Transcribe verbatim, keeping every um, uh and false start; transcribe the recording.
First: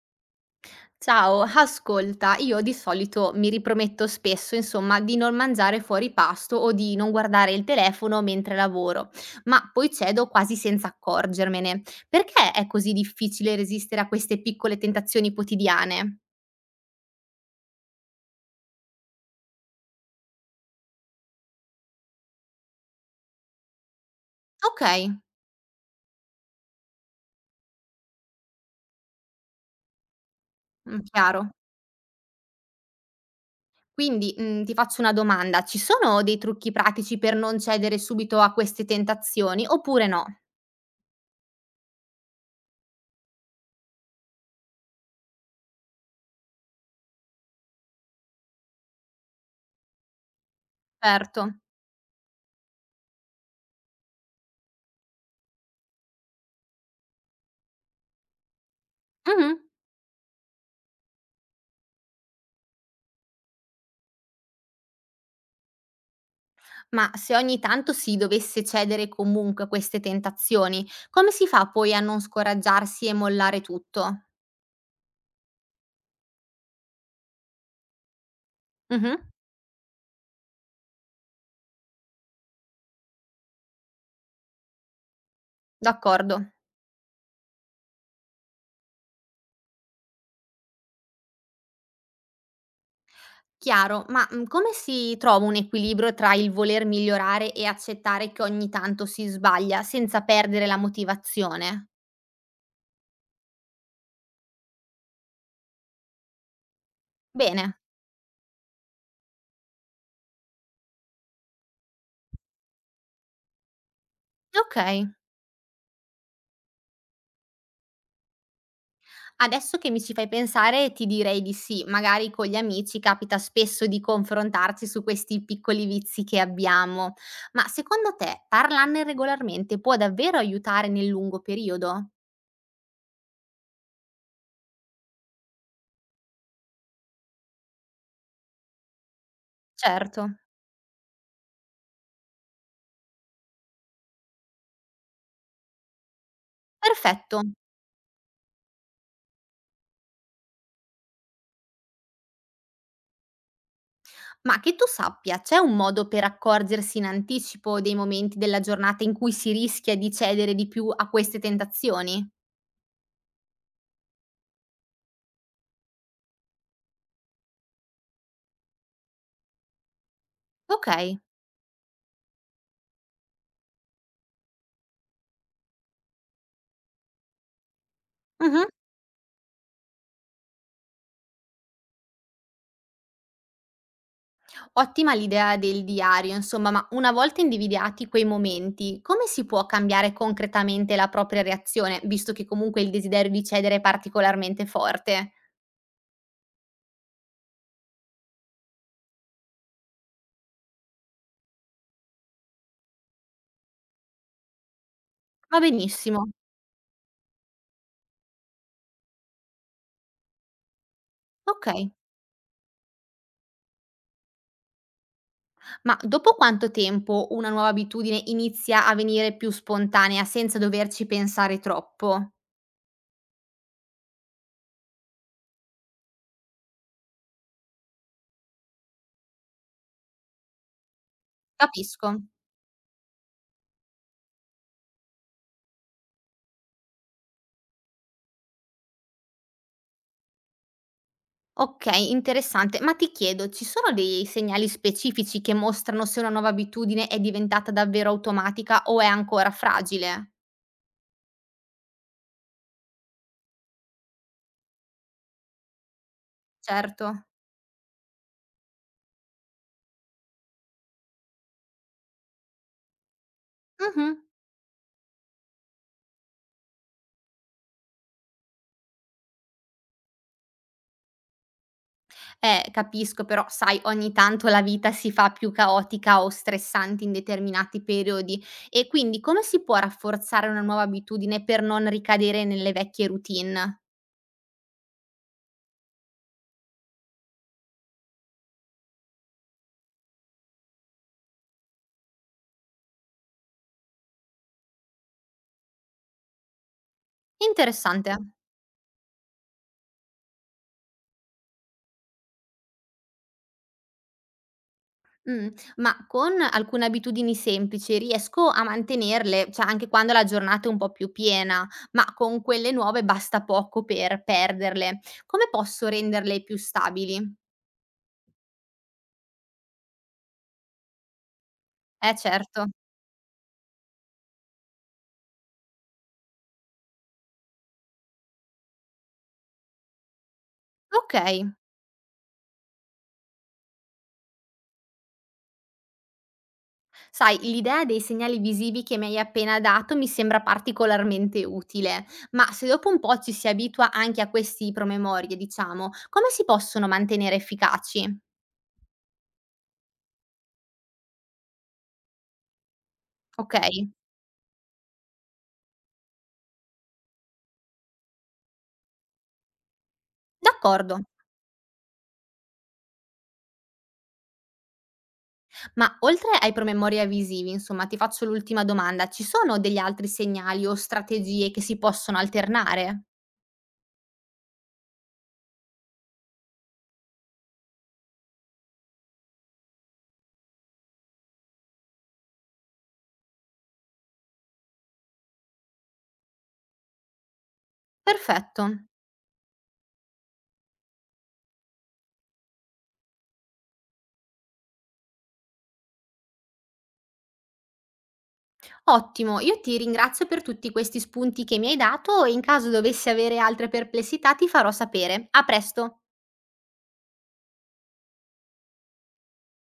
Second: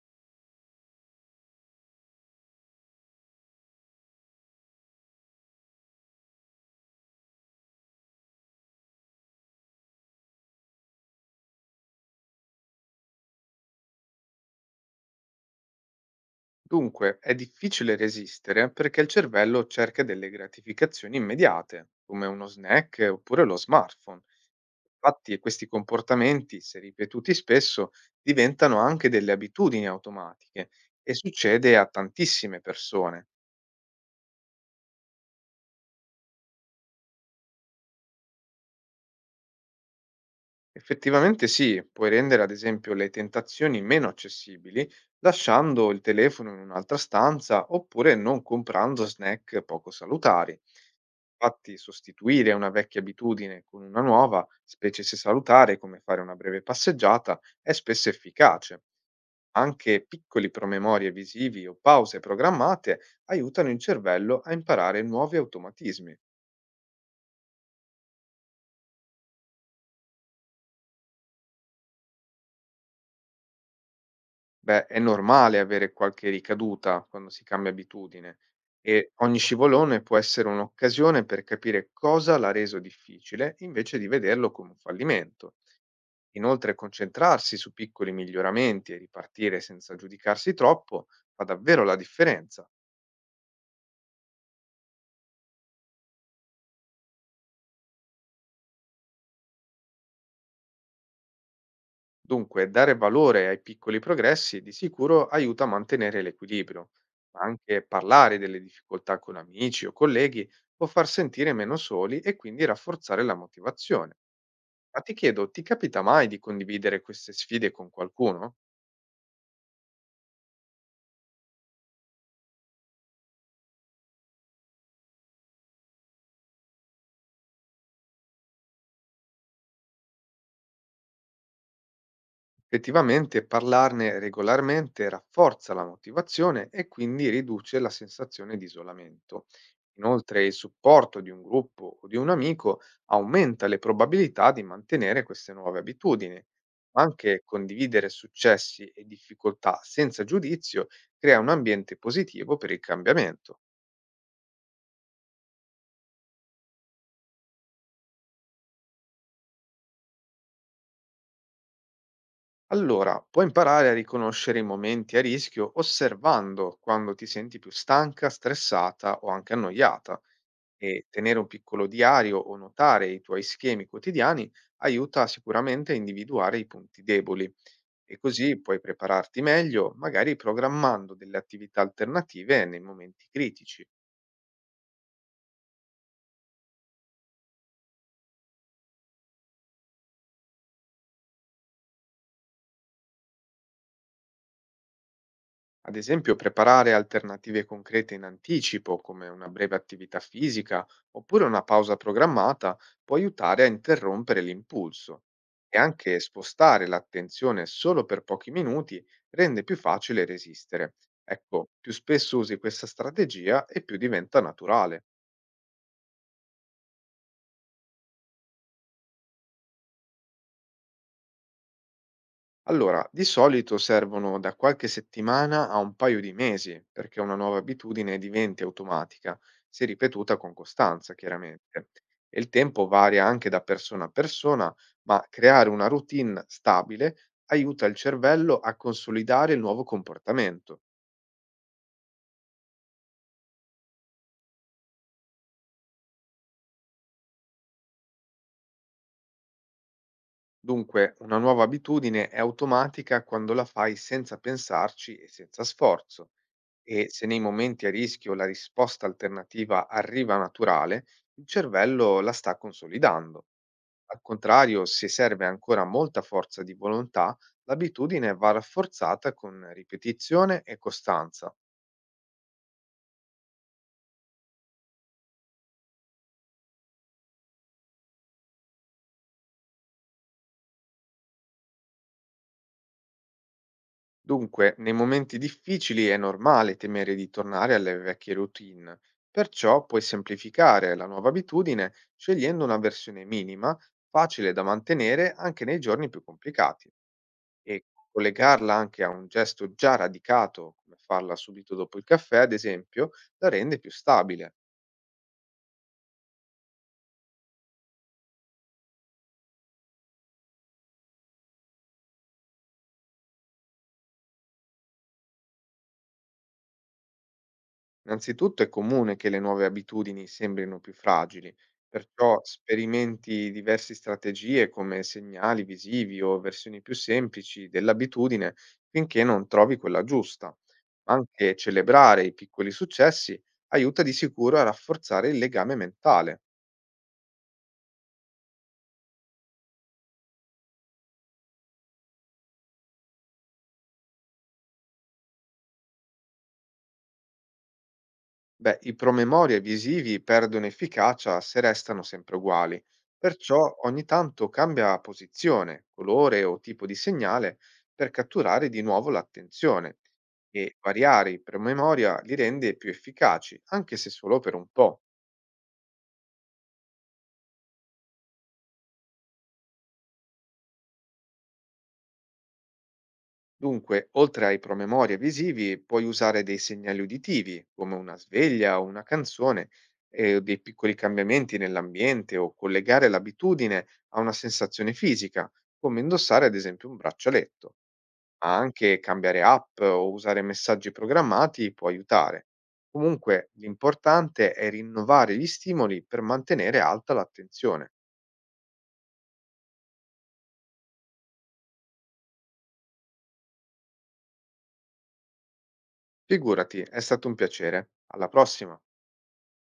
Ciao, ascolta, io di solito mi riprometto spesso, insomma, di non mangiare fuori pasto o di non guardare il telefono mentre lavoro, ma poi cedo quasi senza accorgermene. Perché è così difficile resistere a queste piccole tentazioni quotidiane? Dunque, è difficile resistere perché il cervello cerca delle gratificazioni immediate, come uno snack eh, oppure lo smartphone. Ok, Infatti, questi comportamenti, se ripetuti spesso, diventano anche delle abitudini automatiche mm, e chiaro. succede a tantissime persone. Quindi, mm, ti faccio una domanda, ci sono dei trucchi pratici per non cedere subito a queste tentazioni oppure no? Effettivamente sì, puoi rendere ad esempio le tentazioni meno accessibili lasciando il telefono in un'altra stanza oppure non comprando snack poco salutari. Certo. Infatti sostituire una vecchia abitudine con una nuova, specie se salutare come fare una breve passeggiata, è spesso efficace. Mhm. Anche piccoli promemorie visivi o pause programmate aiutano il cervello a imparare nuovi automatismi. Ma se ogni tanto si dovesse cedere comunque a queste tentazioni, come si fa poi a non scoraggiarsi e mollare tutto? Beh, è normale avere qualche ricaduta quando si cambia abitudine e Mhm, ogni scivolone può essere un'occasione per capire cosa l'ha reso difficile invece di vederlo come un fallimento. d'accordo, Inoltre concentrarsi su piccoli miglioramenti e ripartire senza giudicarsi troppo fa davvero la differenza. chiaro, ma mm, come si trova un equilibrio tra il voler migliorare e accettare che ogni tanto si sbaglia senza perdere la motivazione? Dunque, dare valore ai piccoli progressi di sicuro aiuta a mantenere l'equilibrio, ma Bene, anche parlare delle difficoltà con amici o colleghi può far sentire meno soli e quindi rafforzare la motivazione. ok. Ma ti chiedo, ti capita mai di condividere queste sfide con qualcuno? Adesso che mi ci fai pensare ti direi di sì, magari con gli amici capita spesso di confrontarci su questi piccoli vizi che abbiamo. Ma secondo te parlarne regolarmente può davvero aiutare nel lungo periodo? Effettivamente parlarne regolarmente rafforza la motivazione e quindi riduce la sensazione di isolamento. Certo. Inoltre il supporto di un gruppo o di un amico aumenta le probabilità di mantenere queste nuove abitudini. Ma Perfetto. anche condividere successi e difficoltà senza giudizio crea un ambiente positivo per il cambiamento. Ma che tu sappia, c'è un modo per accorgersi in anticipo dei momenti della giornata in cui si rischia di cedere di più a queste tentazioni? Allora, puoi imparare a riconoscere i momenti a rischio osservando quando ti senti più stanca, stressata o anche annoiata. E Ok. tenere un piccolo diario o notare i tuoi schemi quotidiani aiuta sicuramente a individuare i punti deboli e così Mhm. puoi prepararti meglio, magari programmando delle attività alternative nei momenti critici. Ottima l'idea del diario, insomma, ma una volta individuati quei momenti, come si può cambiare concretamente la propria reazione, visto che comunque il desiderio di cedere è particolarmente forte? Ad esempio, preparare alternative concrete in anticipo, come una breve attività fisica oppure una pausa programmata, può aiutare a interrompere l'impulso. Va E anche benissimo. spostare l'attenzione solo per pochi minuti rende più facile resistere. Ok, Ecco, più spesso usi questa strategia e più diventa naturale. ma dopo quanto tempo una nuova abitudine inizia a venire più spontanea senza doverci pensare troppo? Allora, di solito servono da qualche settimana a un paio di mesi perché una nuova abitudine diventi automatica, se ripetuta con costanza, chiaramente. Capisco. E il tempo varia anche da persona a persona, ma creare una routine stabile aiuta il cervello a consolidare il nuovo comportamento. Ok, interessante, ma ti chiedo, ci sono dei segnali specifici che mostrano se una nuova abitudine è diventata davvero automatica o è ancora fragile? Dunque, una nuova abitudine è automatica quando la fai senza pensarci e senza sforzo. Certo. E se nei momenti a rischio la risposta alternativa arriva naturale, il cervello la sta consolidando. Mh-mh. Al contrario, se serve ancora molta forza di volontà, l'abitudine va rafforzata con ripetizione e costanza. Eh, capisco però, sai, ogni tanto la vita si fa più caotica o stressante in determinati periodi e quindi come si può rafforzare una nuova abitudine per non ricadere nelle vecchie routine? Dunque, nei momenti difficili è normale temere di tornare alle vecchie routine, perciò puoi semplificare la nuova abitudine scegliendo una versione minima, facile da mantenere anche nei giorni più complicati. E Interessante. collegarla anche a un gesto già radicato, come farla subito dopo il caffè, ad esempio, la rende più stabile. Mh, ma con alcune abitudini semplici riesco a mantenerle, cioè anche quando la giornata è un po' più piena, ma con quelle nuove basta poco per perderle. Come posso renderle più stabili? Innanzitutto è comune che le nuove abitudini sembrino più fragili, Eh perciò certo. sperimenti diverse strategie come segnali visivi o versioni più semplici dell'abitudine finché non trovi quella giusta. Okay. Anche celebrare i piccoli successi aiuta di sicuro a rafforzare il legame mentale. Sai, l'idea dei segnali visivi che mi hai appena dato mi sembra particolarmente utile, ma se dopo un po' ci si abitua anche a questi promemorie, diciamo, come si possono mantenere efficaci? Beh, i promemoria visivi perdono efficacia se restano sempre uguali, Ok, perciò ogni tanto cambia posizione, colore o tipo di segnale per catturare di nuovo l'attenzione e d'accordo. variare i promemoria li rende più efficaci, anche se solo per un po'. Ma oltre ai promemoria visivi, insomma, ti faccio l'ultima domanda, ci sono degli altri segnali o strategie che si possono alternare? Dunque, oltre ai promemoria visivi, puoi usare dei segnali uditivi, come una sveglia o una canzone, e dei piccoli cambiamenti nell'ambiente o collegare l'abitudine a una sensazione fisica, come indossare ad esempio un braccialetto. Ma Perfetto. anche cambiare app o usare messaggi programmati può aiutare. Comunque, l'importante è rinnovare gli stimoli per mantenere alta l'attenzione. Ottimo, io ti ringrazio per tutti questi spunti che mi hai dato e in caso dovessi avere altre perplessità ti farò sapere. A presto! Figurati, è stato un piacere. Alla prossima!